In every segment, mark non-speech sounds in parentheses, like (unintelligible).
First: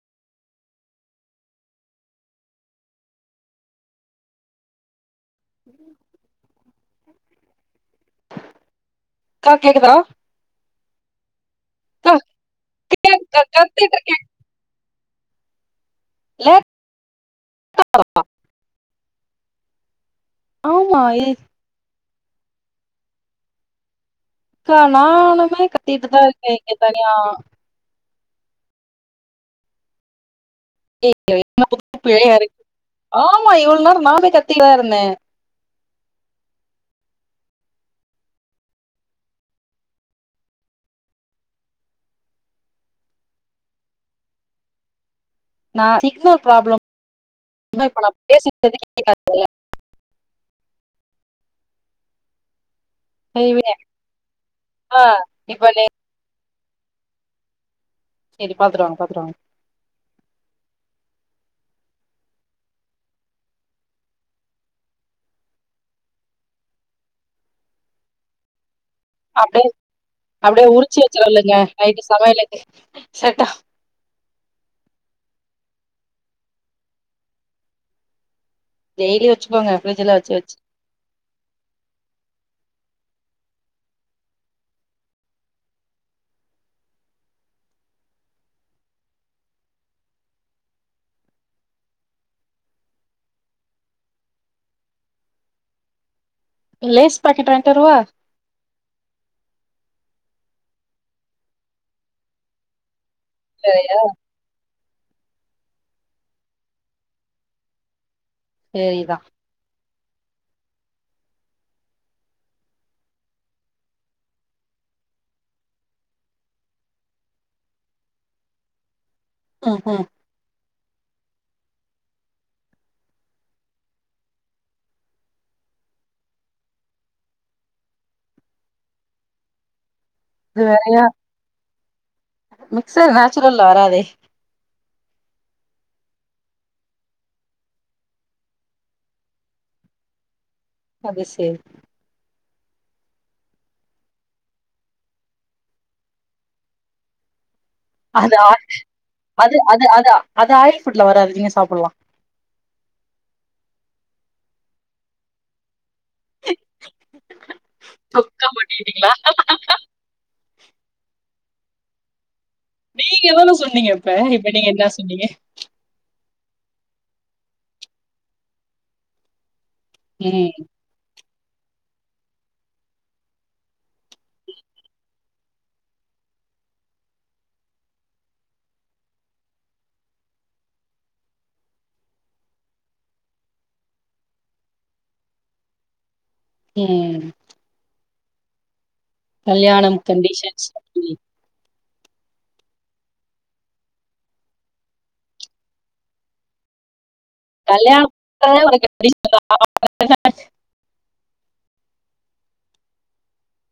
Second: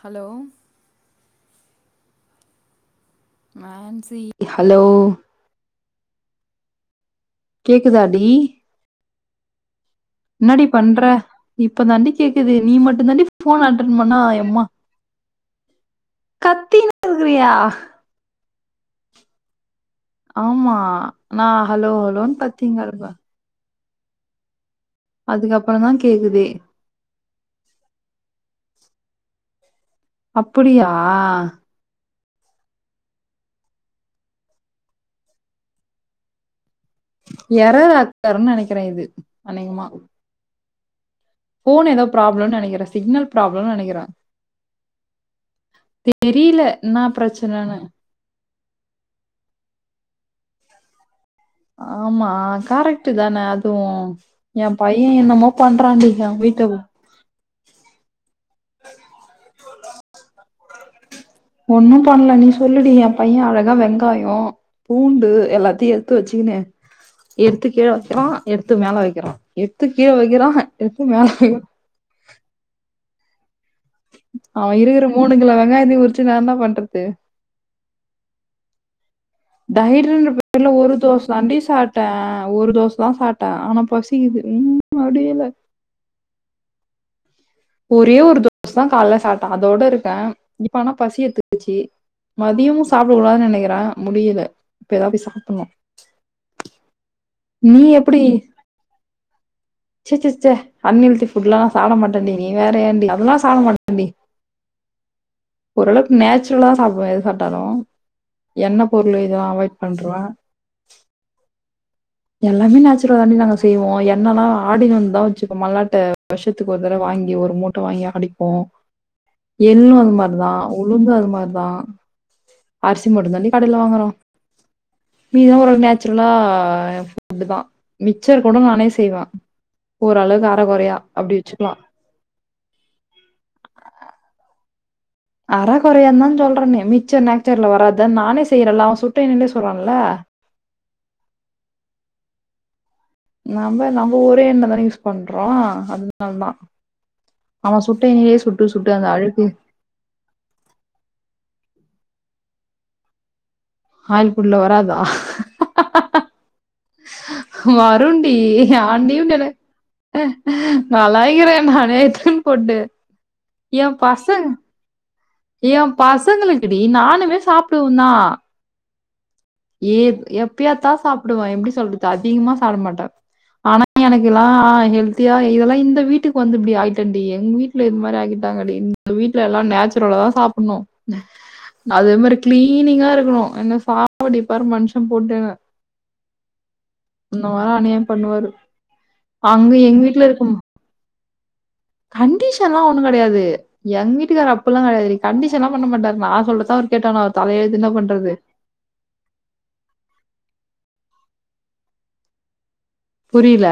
Hello hello ம் கேக்குதாடி கேக்லிங்க ப்ரோ என்னடி பண்ற இப்ப தாண்டி கேக்குது நீ மட்டும் தாண்டி கேக்குதுக்கா ஃபோன் கத்திட்டு அட்டன் பண்ண இருக்கே எம்மா கத்தின் கக்றியா அர்க் அ ஆமா நா ஹலோ ஹலோன்னு கத்தின் கெடப்ப கா நாங்களுமே அதுக்கப்புறம் தான் கத்திட்டு தா கேக்குது இருக்கே இங்க தனியா அப்படியா பேயா இருக் ஆமா இவ்ள் நேரோ நானே கத்திக்ட் தா இருந்தே எறா ஆக் வாருன் நெனைக்கிற இது அநேகமா ஃபோன் எதோ ப்ராப்ளம் நெனைக்கிற சிக்னல் ப்ராப்ளம் நெனைக்கிற நான் தெரில இன்னா பிரச்சனனு பேசி இப்பொதிக்கி (unintelligible) ஆமா கரெக்ட்டு தான செய்வேன். அதுவும் என் ஆ, பையன் என்னமோ இப்ப நீ பண்றான்டி இது அவுங்ளுக் தெர்யோ செரி பாத்துட் வாங்க பாத்துட் வாங்க ஒன்னும் பண்ல நீ சொல்லுடி என் பைய அழகா வெங்காயோ பூண்டு எல்லாத்தையு எத்து வச்சுக்னு எடுத்து கீழ வெக்கிறான் எடுத்து மேல வெக் க்கிறான் அப்படியே எத்து கீழ வெக்கிறான் அப்படியே உரிச்சு எத்து மேல வச்சிடலுங்க வெக்கிறான் நைட்டு சமயலக்கு செய்ட்டோ அவன் இருக்கிற மூணு கிலோ வெங்காயத்த உரிச்சு நா என்ன பண்றது டெய்லி வச்சுக்கோங்க ஃப்ரிட்ஜ்ல டயட்ன்ற வச்சு வச்சு பேர்ல ஒரு தோஸ் தாண்டி சாப்ட்ட ஒரு தோஸ் தா சாப்ட்ட ஆனா பசிக்குது ஒன்னும் முடியல ஒரே ஒரு தோச தா காய்ல சாப்ட்ட அதோட இருக்க இப்ப ஆனா பசி எத்துக்குச்சி மதியமு சாப்டக் கூடாதுன் நெனைக்கிற முடியல இப்ப எதாவ்து சாப்புன்னோ லேஸ் பாக்கெட் வாய்ங்ட்வருவா சி சி ச்ச அன்ஹேல்த்தி ஃபுட்ல்லா நா சாப்ட மாட்டண்டி நீ வேற ஏண்டி அதெல்லா சாப்ட சரியா மாட்டன்டி ஓரளவ்க் நேச்சுரலா சாப்டுவ எது சாப்ட்டாலு எண்ணெ பொருள் சரிதான் எதுவு அவாய்ட் பண்ருவ எல்லாமே நேச்சுரல் தாண்டி நாங்க செய்வோ எண்ணெல்லா ஆடின் வந்து தா வச்சுப்போ மல்லாட்ட வர்ஷத்துக் ஒரு தடவ வாங்கி ஒரு மூட் ட வாங்கி அடிப்போ ம், எள்ளும் ம். இம்மார் தா உளுந்தோ அது மாரி தா அரிசி மட்டும் தாண்டி கடைல வாங்குறோ இதா ஒரு நேச்சுரலா அப்டி தா மி்க்சர் கூட நானே செய்வே ஓரளவ் அர இது கொறையா வேறையா அப்டி வச்சுக்லா மிக்சர் நேச்சுரல்ல வராதே அர கொறையாந் தா சொல்றேன்னே மிச்சர் நேச்சர்ல வராதா நானே செய்றல அவன் சுட்ட எண்ணெய்லே சுட்றான்ல அது செர் நம்போ நம்போ ஒரே எண்ணெ தான யூஸ் பண்றோ அதுனால் தா அவன் சுட்ட எண்ணெய்லே அது சுட்டு சுட்டு அந்த அழுக்கு அது அதா அது ஆயில் ஃபுட்ல வராது நீங்க சாப்புட்லா ஆயில் ஃபுட்ல வராதா வருண்டி சொக்க ஆ மாட்டிக்கிட்டீங்களா நீ ஒன நல்லாயிக்கிற நானே எத்துன்னு நீங்க தான சொன்னீங்க இப்ப இப்ப நீங்க என்ன சொன்னீங்க ஏ பசங்களுக்குடி நானுமே சாப்டுவ தா ஏத் ம் எப்பயாத்தா சாப்டுவ எப்டி சொல்றது அதிகமா சாப்ட மாட்ட ஆனா எனக்குல்லா ஹெல்தியா இதெல்லா இந்த வீட்டுக்கு வந்து இப்டி ஆயிட்டேன்டி எங்க வீட் ல இது மாரி ஆக்கிட்டாங்கடி இந்த வீட்ல எல்லா நேச்சுரலா தா சாப்புட்ணு அதே மாரி கிளீனிங்கா இருக்கணு என்ன சாவடிப்பாரு மனுஷ போட்டு என்ன ஏ வர அநியாயம் பண்ணுவாரு அங்க கல்யாணம் எங்க வீட்ல இருக்கும் கண்டிஷன்ஸ் கண்டிஷன்லா ஒன்னு கெடையாது எங்க வீட்டுக்காரு அப்பில்லா கெடையாது கண்டீஷன்லா பண்ண மாட்டாரு நா சொல்றதா அவர் கேட்டான கல்யாண (inaudible) புரியல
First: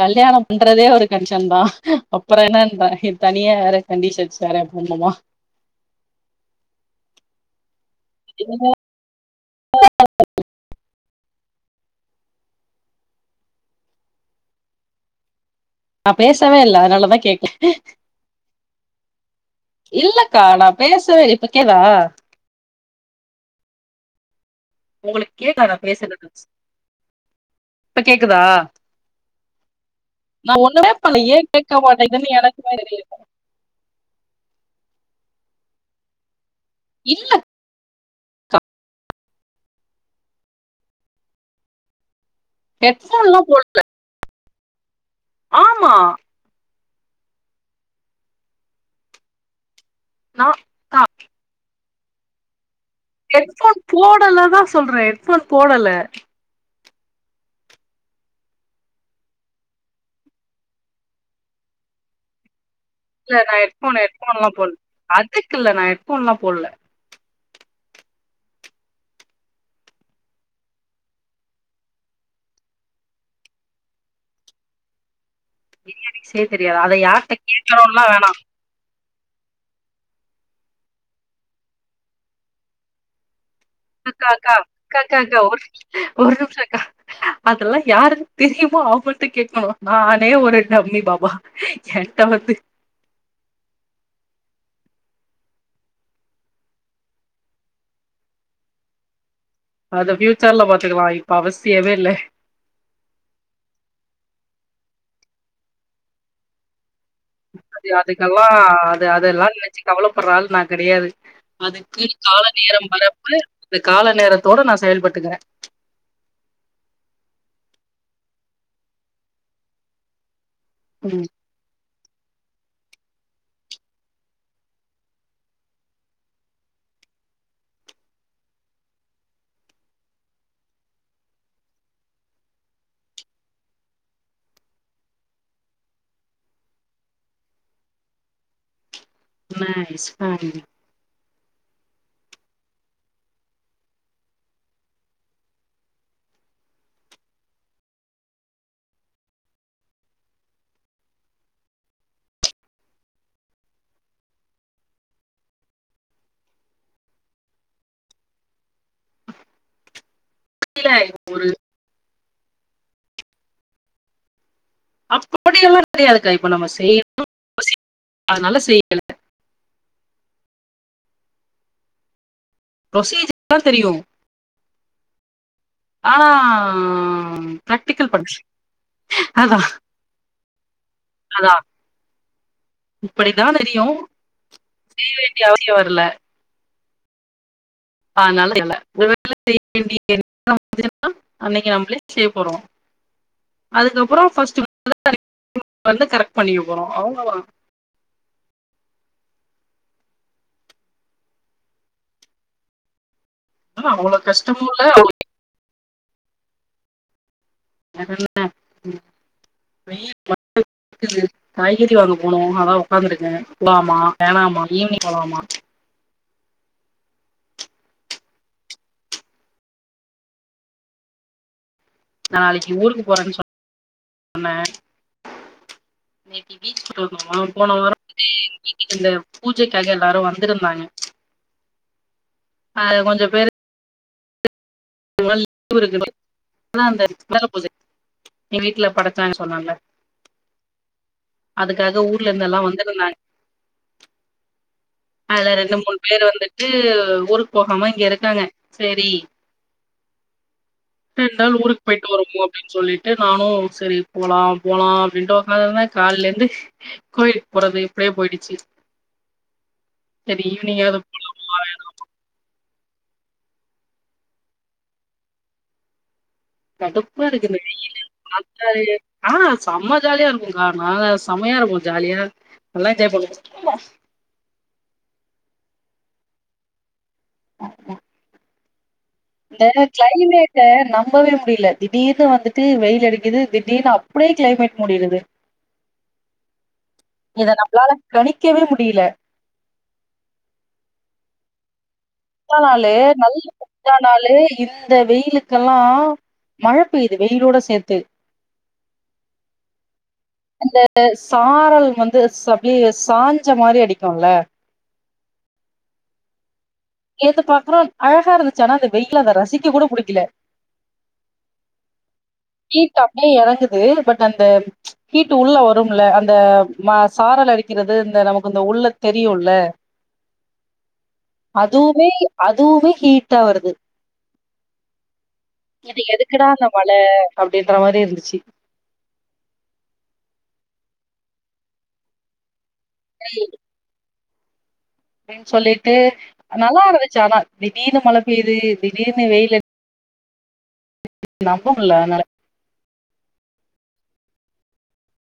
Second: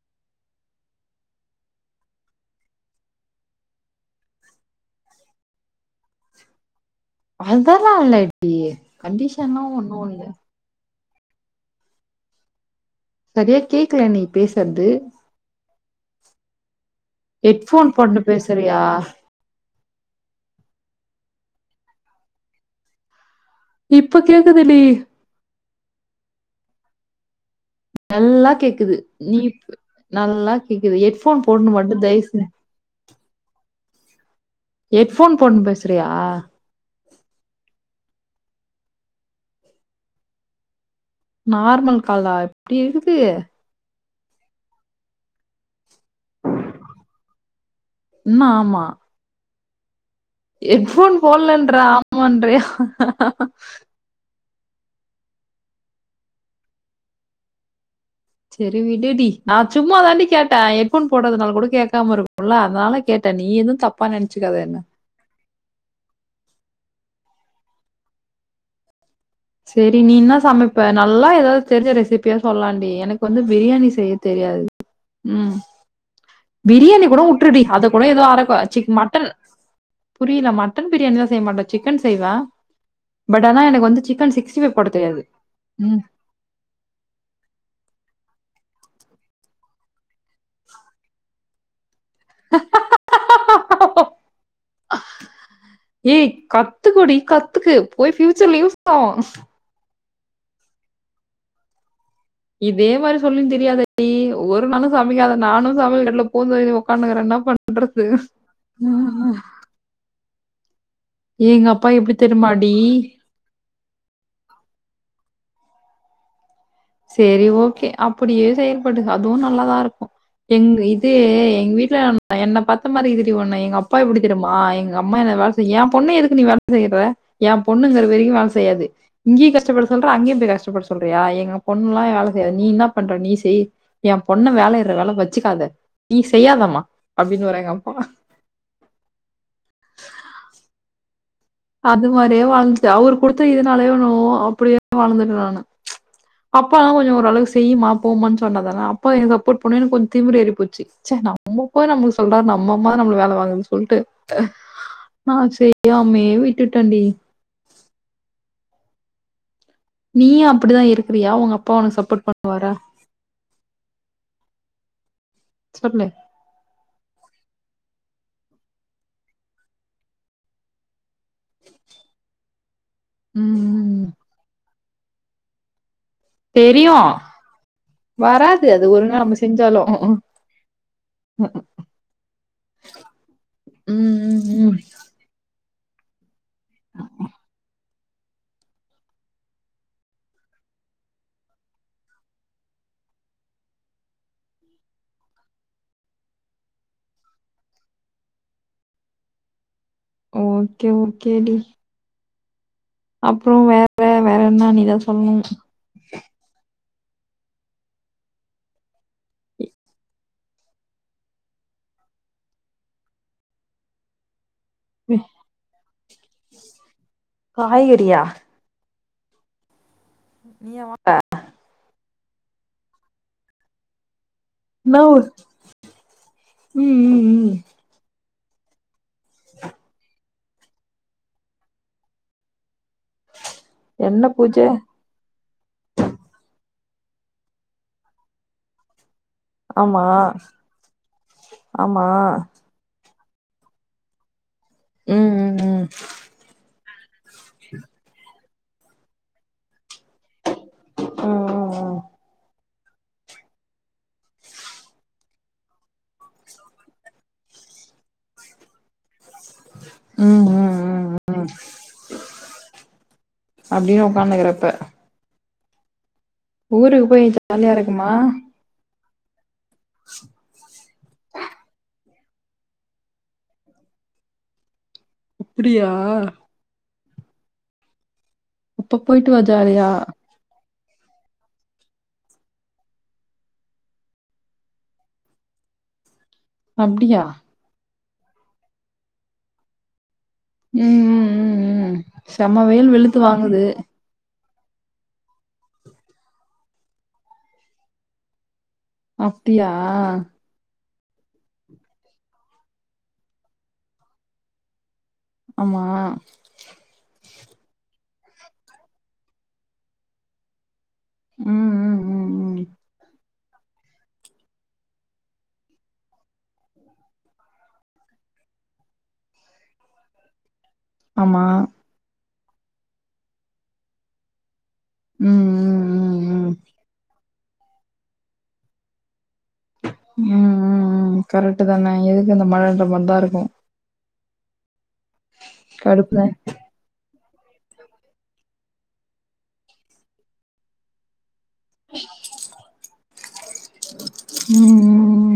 கல்யாணம் பண்றதே ஒரு கன்டீஷன் தா அப்புறம் என்னன்ற இது தனியா வேற கண்டீஷன்ஸ் வேற போடணுமா அதெல்லா இல்லடி கண்டிஷன்லா ஒன்னு இல்ல சரியா கேக்கல நீ பேசறது நா பேசவே இல்ல அதனாலதா கேக்கல ஹெட்ஃபோன் போட்டு பேசுறியா இல்லக்கா நா பேசவே இப்பக்கேதா இப்ப கேக்குதடி உங்களுக்கு கேக்காதா பேசுற நல்லா கேக்குது நீ நா நல்லா ஒண்ணுமே கேக்குது பண்ணல ஏ ஹெட்ஃபோன் போட்ணு கேட்க மட்டு தயவு மாட்டேங்குதுன்னு செஞ் எனக்குமே தெரியல ஹெட்ஃபோன் போட்ணு பேசுறியா இல்ல நார்மல் காலா இப்டி இருக்குது ஹெட்ஃபோன்லா போட்ல ஆமா என்ன ஆமா நா ஹெட் ஃபோன் போட்லன்ற ஆமான்றியா ஹெட்ஃபோன் போடலதா சொல்ற ஹெட்ஃபோன் போடல செரி விடுடி நா சும்மா தாண்டி கேட்ட ஹெட்ஃபோன் போடுறதுனால கூட கேக்காம இருக்கும்ல அதனால கேட்ட இல்ல நீ நா எதுவு ஹெட்ஃபோன் தப்பா ஹெட்ஃபோன்லா நெனைச்சுக்காத போடல என்ன அதுக்கு இல்ல நா ஹெட்ஃபோன்லா போட்ல செரி நீ என்ன சமைப்ப நல்லா ஏதாவது தெரிஞ்ச ரெசிப்பியா சொல்லண்டி எனக்கு வந்து பிரியாணி செய்ய தெரியாது ம் பிரியாணி செய்ய தெரியாது அத பிரியாணி கூட யார்ட்ட விட்டுருடி அத கேக்கணுன்லா கூட ஏதோ வேணா அரக்கொ மட்டன் புரியல மட்டன் பிரியாணிதா செய்ய மாட்ட சிக்கன் செய்வ பட் ஆனா எனக்கு வந்து சிக்கன் காக்கக்கா சிக்ஸ்டி ஃபைவ் போட தெரியாது காக்கக்கா ஒரு ம் ஒரு நிமிஷக்கா அதெல்லா யாருக் தெரியுமோ அவுங்கள்ட்ட கேக்கணு நா னே ஒரு டம்மி பாபா என்ட்ட வந்து ஏய் கத்துக்கோடி கத்துக்கு போய் ஃபியூச்சர்ல யூஸ் ஆகு அத ஃபியூச்சர்ல பாத்துக்குலா இப்ப அவசியமே இல்ல இதே மாரி சொல்லின் திரியாத டி ஒரு நாளு சமைக்காத நானு சமையல் கட்ல புகுந்தேரி ஒக்கான்னுக்குறன்னா அது அதுக்கெல்லா அது அதெல்லா நெனச்சு கவலப்பட்றால் நான் கெடையாது எங்க அப்பா எப்டி அதுக்குன் கால தெரியுமாடி? நேரம் வரப்ப அந்த கால நேரத்தோட நான் செயல்பட்டுக்குறே சேரி ஓகே அப்புடியே செயல்பட்டுக்க அதுவு நல்லாதா இருக்கு எங்கு இது ம் எங் வீட்ல என்ன பாத்த மாரி இர்கிதுடி ஒன்ன எங்க அப்பா எப்டி தெரிமா எங்க அம்மா என் வேலை செய் ஏன் பொண்ண எதுக்கு நீ வேல செய்ய சொற என் பொண்ணுங்கிற வரைக்கு வேல செய்யாது இங்கியு கஷ்டப்பட சொல்ற அங்கியு போய் கஷ்டப்பட சொல்றியா எங்க பொண்லா வேல செய்யாது நீ இன்ன பண்ற நீ செய் என் பொண்ண வேலயிட்ற வேல வச்சுக்காத நீ செய்யாதமா அப்டினவாரு எங்க அப்பா நைஸ் மேன் அது மாரியே வாழ்ந்துட்டு அவரு குடுத்த இதுனாலயோ என்னமோ அப்புடியே வளந்துட்ட நானு அப்பா கொஞ்சோ ஒரு அளவு செய்யிமா போமான் சொன்னதலா அப்பா எனக்கு அப்போட்பண்ணவு எனக்கு கொஞ் திமிர் ஏறி போச்சு ச்ச நம்மப்பா நம்ள சொல்றாரு நம்மம்மா நம்ள வேல வாங்குதுன் சொல்ட்டு நான் செய்யாமயே விட்டுடண்டி நீயு அப்புடிதா இல்ல இருக்குறியா ஒரு உங்க அப்பா ஒனக் சப்போட் பண்ணுவாரா அப்புடியெல்லா சொல்லு கெடையாதுக்கா இப்ப நம்ம செய்ணு (inaudible) யோசி அதுனால செய்யல புரொசீஜ (inaudible) லா தெரியு ம் ஆ தெரியு பிராடிக்கல் பன்ச் வராது அது ஒழுங்கா நம்ம அதா செஞ்சாலு அதா ம் இப்படித்தான் தெரியு ம் செய்ய வேண்டிய அவசியோ வர்ல அ அ ஆனால விடல (inaudible) அ அன்னைக்கு நம்ளே செய்ய போறோ அதுக்கப்புறோ ஃபஸ்ட்டு (inaudible) வந்து கரெக்ட் பண்ணிக்க போறோ அவ்ளோதா ஓகே ஓகே டி அப்றோ ஆனா வேற அவ்வளவு கஷ்டமும் வேறென்ன இல்ல நீதா அவ்வளவு சொல்னு வேறென்ன ஒன்னுல வெயில் (inaudible) குது காய்கறி வாங்க போனு அதா உக்காந்துருக்க போலாமா வேணாமா ஈவினிங் போலாமா காய்கறியா நீயா வாங்வ நாளைக்கு ஊருக்கு போறன் சொ ன்ன என்னா ஊரு இன்னைக்கு ம் பீச்சுக்கு ம் கெளம்னோமா ம் போன வாரோ வந்து எங் வீட்டுக் அந்த பூஜைக்காக எல்லாரு வந்திருந்தாங்க அதுல கொஞ்ச பேரு என்ன பூஜ டுவல் டு (inaudible) இருக்குது அதா அந்த விநாக பூஜ எங்க வீட்ல பட சாங்க சொன்னல ஆமா ஆமா அதுக்காக ஊர்ல இருந்தெல்லா வந்துருந்தாங்க ம் அதுல ம் ரெண்டு ம் மூண் பேர் வந்துட்டு ஊருக்கு போகாம இங்க இருக்காங்க சரி ம் ரெண்நாள் ஊருக்கு போய்ட்டு வருவோ அப்டின் சொல்லிட்டு நானு சரி போலா போலா அப்டின்ட்டு ஒக்காந்திருந்த கால்லிர்ந்து கோயிலுக்கு போறது இப்டியே போயிடுச்சு ம் சரி ம் ம் ஈவினிங்காவது ம் அப்படின்னு உக்கார்ந்துகிர இப்ப கடுப்பா போய் இருக்கு இந்த ஜாலியா வெயிலு இருக்குமா பாக் ஆ செம்ம ஜாலியா இருக்குங்க்கா நாங்க செமையா இருக்கு ஜாலியா நல்ல என்ஜாய் பண்ணுவோ அப்பிடியா ஆமா இப்ப போயிட்டு வ இந்த கிளைமேட் ட நம்பவே முடில திடீர்னு வந்துட்டு வெயில் அடிக்கிது திடீர்னு அப்டியே கிளைமேட் மூடிருது அப்டியா இத நம்மளால கணிக்கவே முடில ம் ம் ம் ம் மழ செம்ம நாளு வெயில் வெளுத்து நல்ல வாங்குது மழ நாளு இந்த வெயிலுக்கெல்லா மழ பெய்யுது வெயிலோட சேத்து அப்டியா அந்த சாரல் வந்து ஸ் அப்டியே சாஞ்ச மாரி அடிக்குல்ல ஆமா இங்கருந்து பாக்குறோ அழகா இருந்துச்சு ஆனா அது வெயில அத ரசிக்க கூட புடிக்கல ம் ம் ம் ம் ஹீட் அப்டியே எறங்கது பட் அந்த ஹீட்டு உள்ள வருமுல்ல அந்த மா சாரல் அடிக்கிறது இந்த நமக்கு இந்த உள்ள தெரியுல்ல (inaudible) அதுவுமே அதுவுமே ஹீட் ஆ வருது ம் ம் இது ம் எதுக்குடா ம் அந்த மழ அப்டின்ற மாரி இருந்துச்சு ம் ம் ம் கரெக்ட் தான எதுக்கு இந்த மழன்ற மாரி தா இருக்கு அப்டின் சொல்லிட்டு கடுப்புதா நல்லா இருந்துச்சு ஆனா திடீர்னு மழ பெய்து திடீர்னு வெயில் நம்ப முல்ல அதுனால ம் ம்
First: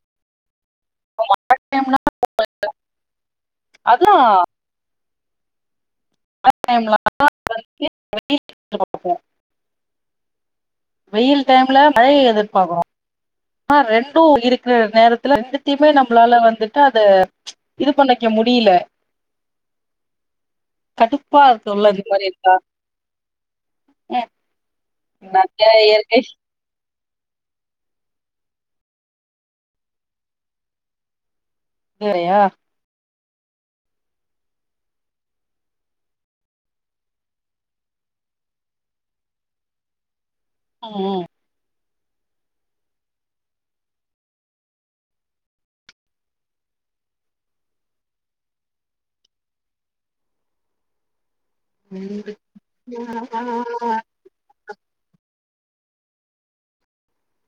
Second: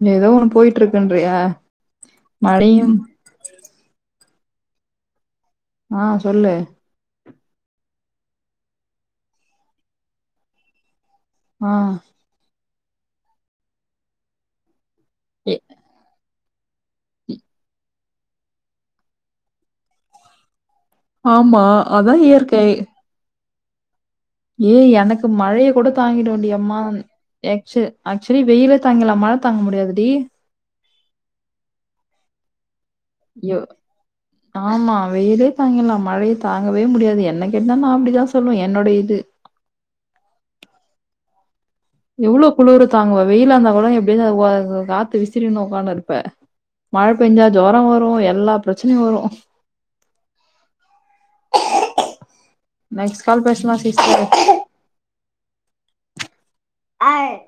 ம் ஏதோ ஒண்ணு போயிட்டு இருக்குன்ரியா மழையும் அதா ஆ சொல்லு (inaudible) வெயில் எதிர்பார்க்கிறோம். வெயில் ஆ டைம்ல மழைய எதிர்பாக்குறோ ஆ ரெண்டு இருக்குற நேரத்துல எ- ரெண்டுத்தையுமே நம்மளால வந்துட்டு அத இது பண்ணி க்க முடில கடுப்பா ஆமா இருக்குல்ல அந்த அதான் மாரி இருந்தா இயற்கை அ ஏய் எனக்கு மழைய கூட தாங்கிடுவன்டி எம்மா எக்சு ஆக்சுவலி வெயில தாங்கிலா மழ தாங்க முடியாது டி இது வேறயா யோ ஆமா வெயிலே தாங்கிலா மழய தாங்கவே முடியாது என்ன கேட்டா நா அப்டிதா சொல்வே என்னுடைய இது ம் ம் எவ்ளோ குளுற தாங்குவ வெயிலா இருந்தா கூட எப்டிதா வ க காத்து விசிறி னு உக்கான்னுருப்ப மழ பேஞ்சா ஜொரொ வரு எல்லா பிரச்சனையு வரு நெக்ஸ்ட் ஆ, கால் ஆ, பேசலா ஆ. சிஸ்டர் ஆய்